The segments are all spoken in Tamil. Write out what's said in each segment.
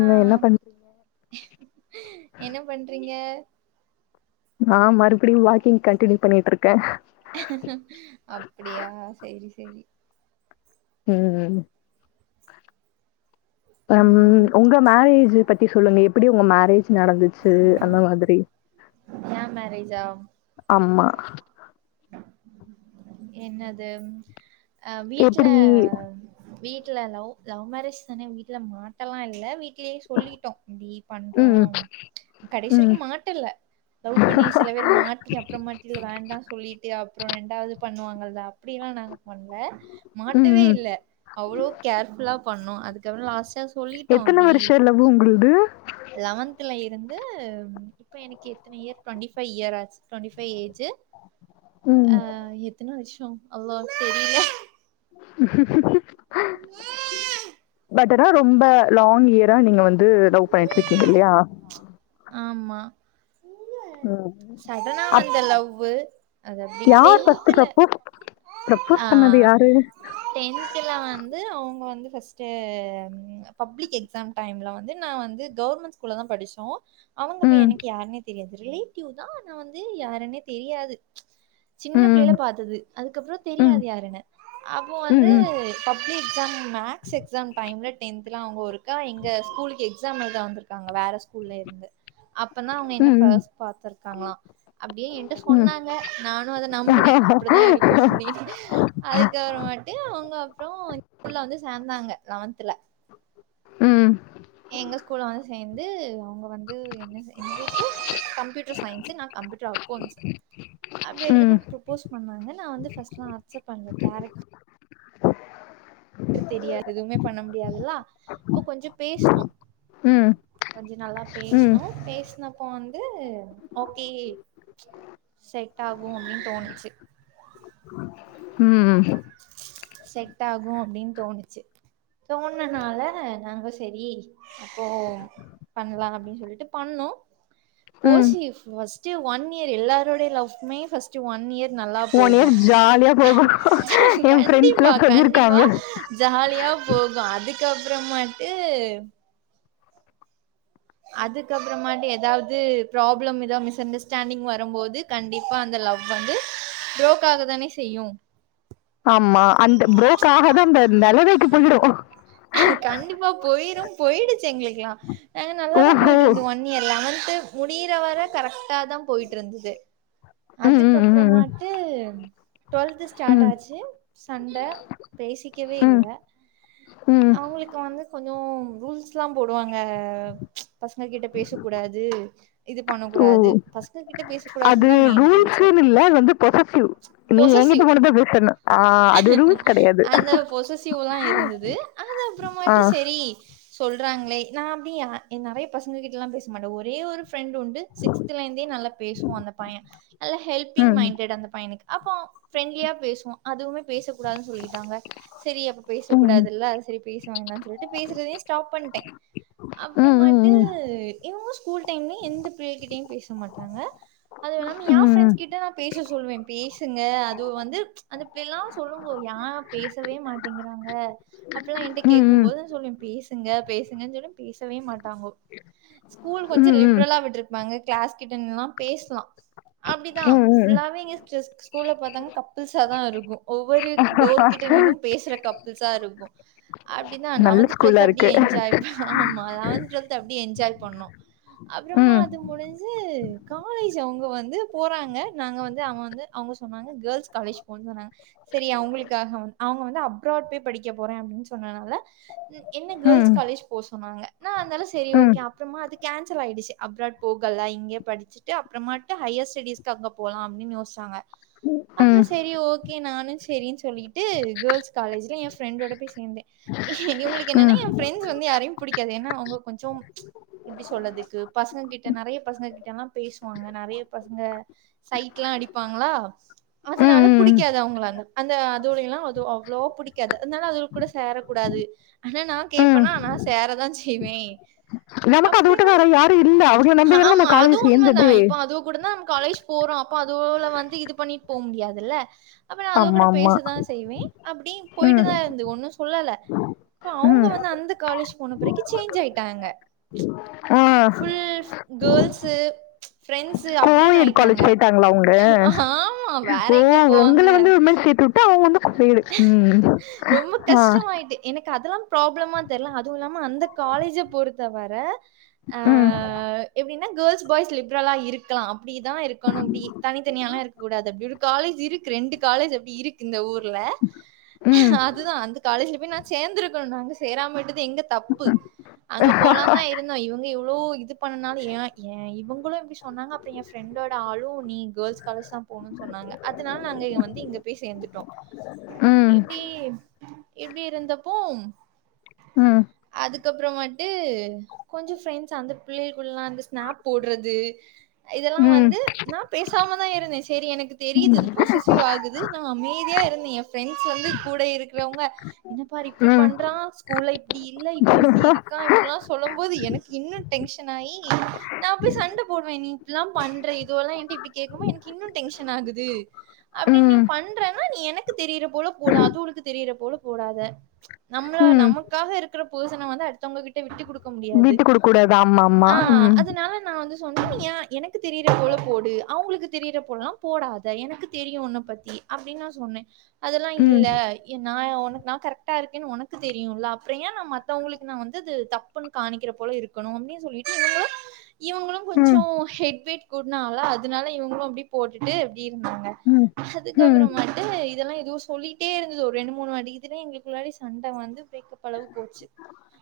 ஆ என்ன பண்றீ என்ன பண்றீங்க நா மறுபிடியு வாக்கிங் கன்டினியூ பண்ணிட்டு இருக்கே அப்படியா சேரி சேரி ம் உம் ம் உங்க மேரேஜ் பத்தி சொல்லுங்க எப்டி உங்க மேரேஜ் நடந்துச்சு அந்த மாதிரி எ ஆமா என்னது அ வீட்ல எப்படி வீட்ல லவ் லவ் மேரேஜ் தானே வீட்ல மாட்டல்லா இல்ல வீட் லயே சொல்லிட்டோ இப்டி பண்றோ ம், ம், கடைசி ம், வரைக்கும் மாட்டல்ல லவ் பண்ணி சில பேரு மாட்டி அப்புறமாட்டுல வேண்டான்னு சொல்லிட்டு அப்றோ ரெண்டாவது பண்ணுவாங்கல்ல அப்படி எல்லா நாங்க பண்ல மாட்டவே ம். இல்ல அவ்ளோ கேர்புல்லா பண்ணோ அதுக்கப்றோ லாஸ்ட்டா சொல்லிட்டோ எத்தனை வருஷம் லவ் உங்களுது லெவன்த்துல இருந்து இப்போ எனக்கு எத்தன இயர் டுவெண்ட்டி ஃபைவ் இயர் ஆச்சு டுவெண்டி ஃபைவ் ஏஜு ம். ஆ எத்தன வர்ஷோ அல்லா தெரியல பட் ஆனா ரொம்ப லாங் இயரா நீங்க வந்து லவ் பண்ணிட்டு இருக்கீங்க இல்லையா ஆமா ம். சடனா அப் வந்த லவ்வு அது அப்டி யார் ஃபர்ஸ்ட் டென்த்துல ப்ரப்போஸ் ப்ரப்போஸ் ஆ பண்ணது யாரு டென்த்துல வந்து அவங்க வந்து ஃபஸ்ட்டு ம் பப்ளிக் எக்ஸாம் டைம்ல வந்து நா வந்து கவர்மெண்ட் ஸ்கூல்லதா படிச்சோ அவங்க அப்ப ம், எனக்கு யாருன்னே தெரியாது ரிலேட்டிவ்தா ஆனா வந்து யாருன்னே தெரியாது சின்னப் பிள்ளைல ம், பாத்தது அதுக்கப்புற ம், தெரியாது யாருன்னு அப்போ ம், வந்து ம், பப்ளிக் எக்ஸாம் மேக்ஸ் எக்ஸாம் டைம்ல டென்த்துல அவங்க ஒருக்கா எங்க ஸ்கூலுக்கு எக் ஸாம் எழுத வந்திருக்காங்க வேற ஸ்கூல்ல இருந்து அப்பந்தா அவங்க ம், என்ன ம், ஃபஸ்ட் பாத்துருக்காங்களா அப்டி என்ட்ட ம். சொன்னாங்க நானு அத நம்புனே அப்பிடிதா இருக்கு அப்டின்னு அதுக்கப்புறமேட்டு அவங்க அப்றோ எங் ஸ்கூல்ல வந்து சேந்தாங்க லெவன்த்ல ம் எங்க ஸ்கூல்ல வந்து சேந்து அவங்க வந்து என்ன என்ன குரூப்பு கம்ப்யூட்டர் சயின்ஸு நா கம்ப்யூட்டர் அக்கௌன்ட்ஸு அப்டி ம், எடுத்துப்ப ப்ரப்போஸ் பண்ணாங்க நா வந்து ஃபஸ்ட்ல அக்செப்ட் பண்ல கேரக் டர் தெரியாது எதுவுமே பண்ண முடியாதுல்லா அப்ப கொஞ்சோ பேசுனோ ம். கொஞ்ச நாளா ம் பேசுனோ பேசுன அப் போ வந்து ஓகே செட் ஆகு அப்டின்னு தோணுச்சு ம் செட் ஆகு அப்டின்னு தோணுச்சு தோணுன்னால நாங்க செரி அப்போ பண்லா அப்டின்னு சொல்லிட்டு பண்ணோ ம் போசி ஃபஸ்ட்டு ஒன் இயரு எல்லாருடைய லவ்மே ஃபஸ்ட்டு ஒன் இயர் நல்லா ஒன் போகு இயர் ஜாலியா போகு கண் என் ஃப்ரெண்ட்ஸ்லா கண்டிப்பா கண்டிப்பா சொல்லிருக்காங்க ஜாலியா போகு அதுக்கப்புறமேட்டு அதுக்கப்புறமாட்டு எதாவது ப்ராப்ளம் எதா மிஸ் அண்டர்ஸ்டாண்டிங் வரும்போது கண்டிப்பா அந்த லவ் வந்து ப்ரோக் ஆகதான செய்யு ஆமா அந்த ப்ரோக் ஆகாத அந்த நெலமைக்கு போயிடு கண்டிப்பா போயிரு போயிடுச்சு எங்களுக்கெல்லா ஆ நல்லாதா ஓஹோ போயிட்ருந்துது ஒன் இயர் லெவன்த்து முடியிற வர கரெக்டாதா போயிட்ருந்துது ம் ம் ம் அதுக்கப்புறமாட்டு டு்வெல்த்து ஸ்டார்ட் ம் ஆச்சு சண்ட பேசிக்கவே ம் இல்ல ம் அவங்களுக்கு வந்து கொஞ்சோ ரூல்ஸ் லா போடுவாங்க பசங்ககிட்ட பேசக்கூடாது இது பண்ணக் ஓ கூடாது பச ங்ககிட்ட அது பேசக்கூடாதுன்னுதா மெயின் ரூல்ஸே ரூல்ஸ்ன்னு இல்ல அது வந்து பொசசிவ் நீ என்கிட்ட பொசஸிவ் மட்டுந்தா பேசணு ஆ அது ரூல்ஸ் கெடையாது அந்த பொசஸிவ்லா இருந்தது அது ஆ அப்புறமாட்டு செரி சொல்றாங்களே நா அப்டி நெறைய பசங்ககிட்ட எல்லா பேச மாட்டே ஒரே ஒரு ஃப்ரெண்ட் உண்டு சிக்ஸ்த்துல இருந்தே நல்லா பேசுவா அந்த பைய நல்ல ஹெல்ப்பிங் ம் மைண்டட் அந்த பையனுக்கு அப்போ ஃப்ரெண்ட்லியா பேசுவோ அதுவுமே பேசக்கூடாதுன்னு சொல்லிட்டாங்க சரி அப்ப ம் பேசக்கூடாதுல்ல செரி பேச வேண்டான்னு சொல்ட்டு பேசுறதயே ஸ்டாப் பண்ட்டே ம் ம் அப்றமாட்டு ம் இவ்ங்களு ஸ்கூல் டைம்ல எந்த பிள்ளை கிட்டயு பேச மாட்டாங்க அதுவுல்லாம ம் எ ம் ஃப்ரெண்ட்ஸ் கிட்ட நா பேச சொல்லுவே பேசுங்க அது வந்து அந்த பிள்ளைல்லா சொல்லுங்கோ யா பேசவே மாட்டேங்கிறாங்க அப்புல்லா என்ட்ட கேக்கும் ம் போது நா சொல்லுவே பேசுங்க பேசுங்கன் சொல்லுவ பேசவே மாட்டாங்கோ ஸ்கூல் கொஞ்சோ ம் ம் லிப்ரலா விட்ருப்பாங்க க்ளாஸ் கிட்ட நின்னுல்லா பேசலா அப்டிதா ம் ஃபுல்லாவே நியூ ஸ்கூல்ல பாத்தாங்கனா கப்புள்ஸா தா இருக்கும் ஒவ்வொரு டோர் கிட்ட நின்னும் பேசுற கப்புள்ஸா இருக்கும் அப்டிதா நல்ல லெவன்த் டுவெல்த் ஸ்கூலா இருக்கு அப்டியே எஞ்ஜாய் பண்ணு ஆமா லெவன்த் டுவெல்த் அப்டி என்ஜாய் பண்ணு அப்பறமா ம் அது முடிஞ்சு காலேஜ் அவங்க வந்து போறாங்க நாங்க வந்து அவ வந்து அவங்க சொன்னாங்க கேர்ள்ஸ் காலேஜ் போனு சொன்னாங்க சரி அவங்களுக்காக வந் அவங்க வந்து அப்ராட் போய் படிக்க போறே அப்டின்னு சொன்னனால ம் என்ன கேர்ள்ஸ் ம் காலேஜ் போ சொன்னாங்க நா இந்தாலு சரி ம் ஓகே அப் புறமா அது கேன்சல் ஆயிடுச்சு அப்ராட் போகல இங்கே படிச்சு ட்டு அப்புறமாட்டு ஹையர் ஸ்டடிஸ்க்கு அங்க போலா அப்டின்னு யோச்சாங்க அப்றோ ம் சரி ஓகே நானு சரினு சொல்லிட்டு கேர்ள்ஸ் காலேஜ்ல என் ஃப்ரெண்டோட போய் சேந்தே இவ்ங்களுக்கு ம் என்னனா எ ஃப்ரெண்ட்ஸ் வந்து யாரையும் புடிக்காது ஏனா அவங்க கொஞ்சொம் எப்டி சொல்றதுக்கு பசங்க கிட்ட நெறைய பசங்க கிட்டல்லா பேசுவாங்க நெறைய பசங்க சைட்லா அடிப்பாங்களா அதனால ம் ம் புடிக்காது அவங்கள அந்த அந்த அதுவுலையெல்லா அது அவ்ளோவா புடிக் காது அதனால அதுக கூட சேர கூடாது ஆனா நா ம் கேட்பனா நா சேறதா செய்வே நமக்கு அது விட்டு அப்டின்னு வேற சொன் யாரும் இல்ல அவங்கள நம்பிதானே நம்ம ஆமா காலேஜ் அதுவும் உண்மதா சேர்ந்தது இப்போ அதுவ கூடதா நம்ம காலேஜ் போறோ அப்போ அதுவுல வந்து இது பண்ணிட்டு போ முடியாதுல்ல அப்ப நா அதுக ஆமா கூட ஆமா பேசதான செய்வே அப்டின் ம் போயிட்டுதா இருந்து ஒன்னு சொல்லல இப்ப அவங்க ம் வந்து அந்த காலேஜ் போன பிறக்கு சேஞ்ச் ஆயிட்டாங்க உ ஃபுல் கேர்ள்ஸு ஃப்ரணட்ஸ் அப்டின்னு கோஎட் ஆயிட்டாங்க காலேஜ் போயிட்டாங்களா அவங்க ஆமா வேற ஓ எங்க போவாங்க உங்களை வந்து விமன் சேர்த்து விட்டு அவங்க வந்து கோஎடு ம் ரொம்ப ஆ கஷ்டமாயிட்டு எனக்கு அதுல்லா ப்ராப்ளமா தெர்ல அதுவு இல்லாம அந்த காலேஜ பொறுத்தவர ம் எப்டின்னா கேர்ள்ஸ் பாய்ஸ் லிப்ரலா இருக்கலா அப்டிதா இருக்கணு அப்டி தனித்தனியாலா இருக்க கூடாது அப்டி ஒரு காலேஜ் இருக்கு ரெண்டு காலேஜ் அப்டி இருக்கு இந்த ஊர்ல ம் அ அதுதா அந்த காலேஜ்ல போய் நா சேந்துருக்கணு அங்க சேராம விட்டது எங்க தப்பு அங்க போலான்தா இ ருந்தோ இவங்க இவ்ளோ இது பண்ணனால ஏ எ இவங்களு அப்டி சொன்னாங்க அப்றோ எ ஃப்ரெண்டோட ஆளு நீ கேர்ள்ஸ் காலேஜ் தா போணுனு சொன்னாங்க அதனால நாங்க இங்க வந்து இங்க போய் சேர்ந்துட்டோ ம் இப்டி இப்டி இருந்தப்போம் ம் அதுக்கப்புறமாட்டு கொஞ்சொ ஃப்ரெண்ட்ஸ் அந்த பிள்ளைக்கூல்லா வந்து ஸ்நாப் போடுறது இதெல்லா ம் வந்து நா பேசாம தா இருந்தே சரி எனக்கு தெரியுது இது பொசஸ்ஸிவ் ஆகுது நா அமைதியா இருந் த எ ஃபிரெண்ட்ஸ் வந்து கூட இருக்கிறவங்க என்ன பார் இப்டி ம் பண்றா ஸ்கூல்ல இப்டி இல்ல இப் ப்ப இப்டி இருக்கா இப்டிலா சொல்லம் போது எனக்கு இன்னு டென்ஷன் ஆயி நா அப்டியே சண்ட போடுவே நீ இப்பில்லா பண்ற இதுவெல்லா என்ட்ட இப்டி கேக்கம்போ எனக்கு இன்னு டென்ஷன் ஆகுது அப்டி ம் நீ பண்றன்னா நீ எனக் கு தெரிற போல போடு அதுவளுக்கு தெரிற போல போடாத நம்மள ம் நம்ம க்காக இருக்கிற பர்சன வந்து அடுத்தவங்க கிட்ட விட்டு குடுக்க முடியாது விட்டு கொடுக்க கூடாது ஆமா ஆமா ஆ ம் அதனால நா வந்து சொன்ன ஏ எனக்கு தெரியிறா போல போடு அவுங்களுக்கு தெரியிற போலா போடாத எனக்கு தெரியு உன்ன பத்தி அப்டின்னு நா சொன்னே அதெல்லா ம் இல்ல ஏ நா உனக்கு நா கரெக்டா இருக்கேன் உனக்கு தெரியுல்ல அப்பற ஏ நா மத்தவங்களுக்கு நா வந்து அது தப் புனு காமிக்கிற போல இருக்கணு அப்டின்னு சொல்லிட்டு இவுங்களு இவுங்களு கொஞ்ச ம் ஹெட் வெயிட் கூடுனாங்களா அதனால இவங்களு அப்டி போட்டுட்டு இப்டி இருந்தாங்க ம் ம் அதுக்கப்புறமட்டு இதெல்லா எதுவு சொல்லிட்டே இருந்தது ஒரு ரெண்டு மூணு வாட்டி இதுலே எங்களுக்குள்ளாற சண்ட வந்து பிரேக்கப் அளவு போச்சு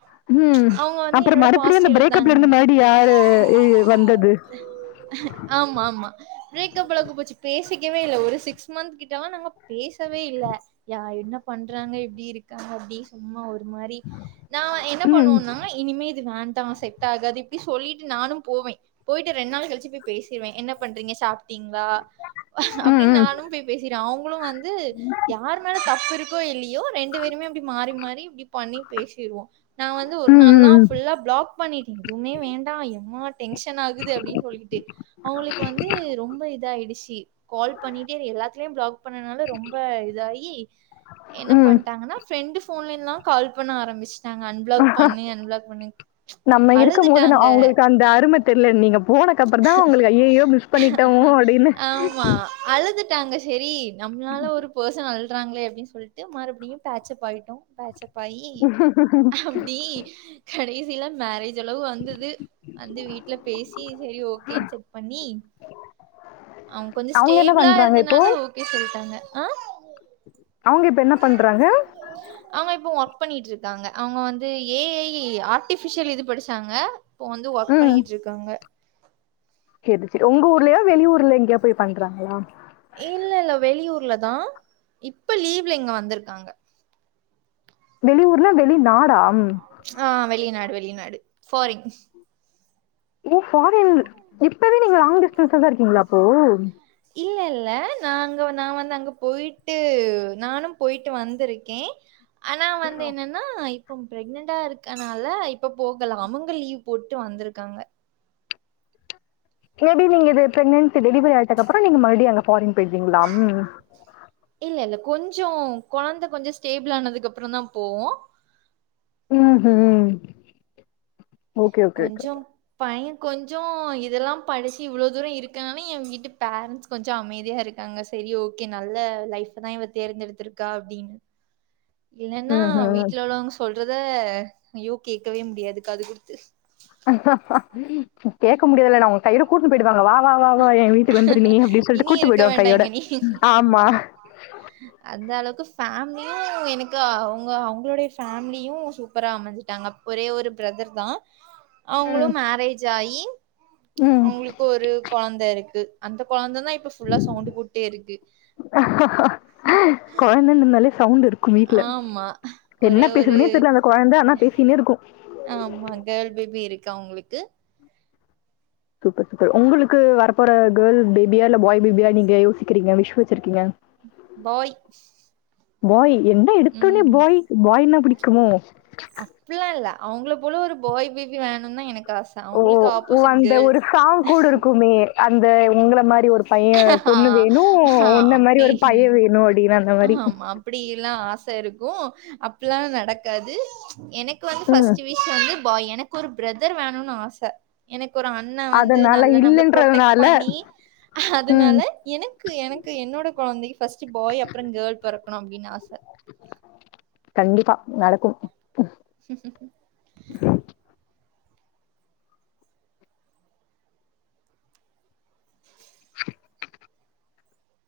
ஆ ம் அவுங்க வந்து அப்புறம் என்னோட மறுபடியும் அந்த பாஸ்ட்ட பிரேக்கப்ல இருந்து இலுத்தாங்கங்க மறுபடியும் யாரு இ- வந்தது ஆமா ஆமா பிரேக்கப் அளவுக்கு போச்சி பேசிக்கவே இல்ல ஒரு சிக்ஸ் மந்த் கிட்டலா நாங்க பேசவே இல்ல யா என்ன பண்றாங்க எப்டி இருக்காங்க அப்டி சும்மா ஒரு மாரி நா என்ன ம் பண்ணுவோனா இனிமே இது வேண்டா செட் ஆகாது இப்டி சொல்லிட்டு நானு போவே போயிட்டு ரெண்டு நாள் கழிச்சி போய் பேசிருவே என்ன பண்றீங்க சாப் ட்டிங்களா ம் ம் அப்டின்னு ம் நானும் போய் பேசிருவே அவுங்களு வந் து யாரு மேல தப்பு இருக்கோ இல்லயோ ரெண்டு பேருமே அப்டி மாறி மாறி இப்டி பண்ணி பேசிருவோ நா வந்து ஒரு ம் நாள்லா ம் ஃபுல்லா பிளாக் பண்ணிட்டே எதுவுமே வேண்டா எம்மா டென்ஷன் ஆகுது அப்டின்னு சொல்லிகிட்டு அவுங்களுக்கு வந்து ரொம்ப இதாயிடுச்சு கால் பண்ணிட்டே எல்லாத்துலயும் பிளாக் பண்ணனால ரொம்ப இதாகி என்ன ம் பண்டாங்கன்னா ஃப்ரெண்டு ஃபோன்லனா கால் பண்ண ஆரம்பிச் டாங்க அன் பிளாக் பண்ணு அன் பிளாக் பண்ணு நம்ம இருக்கும் போது அழுதுட்டாங்க அவங்களுக்கு அந்த அரும தெர்ல நீங்க போனக்கு அப்புற தா ஐயயோ மிஸ் பண்ணிட்டோமோ அப்டின்னு ஆமா அழுதுட்டாங்க செரி நம்மளால ஒரு பர்ச சன் அழுறாங்களே அப்டின்னு சொல்லிட்டு மறுபடியு பேட்ச் அப் ஆயிட்டோ பேட்ச் அப் ஆயி அப்டி கடைசியில மேரேஜ் ஜ் அளவு வந்தது வந்து வீட்ல பேசி செரி ஓகேன்னு செக் பண்ணி அவுங்க கொஞ்ச அவங்க என்ன ஸ்டேபிளா பண்றாங்க இப்போ இருந்தனால ஓகே சொல்லிட்டாங்க ஆ அவுங்க இப்ப என்ன பண்றாங்க அவுங்க இப்போ ஒர்க் பண்ணிட்டு இருக்காங்க அவுங்க வந்து ஏ ஐ ஆர்ட்டிஃபிஷியல் இது படிச்சாங்க இப்போ வந்து ஒர்க் பண்ணிட்டு இருக்காங்க செரி செரி உங்க ஊர்லயா வெளி ஊர்ல எங்கேயா போய் பண்றாங்களா இல்ல இல்ல வெளியூர்ல தா இப்ப லீவ்ல இங்க வந்திருக்காங்க வெளியூர்னா வெளி நாடா ஆ வெளிநாடு வெளிநாடு ஃபாரின் ஓ ஃபாரின் இப்பவே நீங்க லாங் டிஸ்டன்ஸ்ல தா இருக்கீங்களா அப்போ இல்ல இல்ல நா அங்க நா வந்து அங்க போயிட்டு நானும் போயிட்டு வந்திருக்கே ஆனா வந்து என்னன் ஆனா இப்போ பிரெக்னன்டா இருக்கனால இப்ப போகல அவுங்க லீவ் போட்டு வந்திருக்காங்க மேபீ இது பிக்னன்சி டெலிவரி ஆயிட்டது அப்றம் நீங்க மறுபடி அங்க ஃபாரின் போயிருவிங்களா இல்ல இல்ல கொஞ்சோ கொழந்த கொஞ்ச ஸ்டேபிள் ஆனதுக்கு அப்புறந்தா போவோ ம்ஹு கொஞ்சம் பைய கொஞ்சொ இதுல்லா படிச்சி இவ்ளோதூரொ இருக்கான்னு எ வீட்டு பேரண்ட்ஸ் கொஞ்சொ அமைதியாருக்காங்க செரி ஓக்கே நல்ல லைஃப்தா இவ தேர்ந்தெடுத்திருக்கா அப்டின்னு இல்லன்னா ம் ம் வீட்டுல உள்ளவங்க சொல்றத ஐயோ கேக்கவே முடியாது காதுகுடுத்து கேட்க முடியாதுல்ல நா உங் கையோட கூட்டுனுபோயிடுவாங்க வாவா வா எ வீட்டு வந்துரு நீ அப்டி சொல்லிட்டு இனி கூட்டு இருக்க போயிடுவாங்க கையோட ம் ஆம்மா உஹ அந்த அளவுக்கு ஃபேமிலியு எனக்கு அவங்க அவங்களுடைய ஃபேமிலியு சூப்பரா அமைஞ்சுட்டாங்க ஒரே ஒரு பிரதர்தா அவுங்ளு ம், மேரேஜ் ஆயி ம். அவுங்குளுக்கு ஒரு கொழந்தருக்கு அந்த கொழந்த தா இப் ப்ப ஃபுல்லா சவுண்ட் போட்டேருக்கு ன்னன் இருந்தாலே சவுண்ட்டு இருக்கும் வீட்டுல என்ன ஒரே ஒரு பேசுதுன்னே தெர்ல அந்த கொழந்தா ஆன்னா பேஸ்சினே இருக்கு ஆம்மா கேர்ள் பேபி இருக்கு அவுங்ளுக்கு சூப்பர் சூப்பர் உங்களுக்கு வரப்போற கேர்ள்பேபியா இல்ல பாய்பேபியா நீங்க யோசிக்கிறீங்க விஷ் வச்சிருக்கீங்க பாய் பாய் என்ன எடுத்தோன்னே ம் பாய் பாய்ன்னா பிடிக்குமோ அப்பில்லா இல்ல அவுங்கள போல ஒரு பாய் பேபி வேணும்னு தா எனக்கு ஆசை ஓ ஓ அந்த ஒரு சாங் கூட இருக்குமே அந்த உங்கள மாரி ரி ஒரு பைய ஆ பொண்ணு வேணு ஆ ஒன்ன மாரி அப்டி ஒரு பைய வேணு அட்டின்னு அந்த மாரி அப்டியில்லா ஆச இருக்கூ அப்பில்லா நடக்காது எனக் கு வந்து ம் ஃபஸ்ட் விஷ் வந்து பாய் எனக்கு ஒரு பிரதர் வேணுன்னு ஆச எனக்கு ஒரு அண்ண வந்து அதனால நல்ல நம்ப்ள ப்ரொடெக்ட் இல்லன்றதுனால பண்ணி ம் அதுனால எனக்கு எனக்கு என்னோட கொழந்தைக்கு ஃபர்ஸ்ட்டு பாய் அப்பற கேர்ள் பொறக்கணு அப்டின்னு ஆச கண்டிப்பா நடக்கு சரி சரி சரி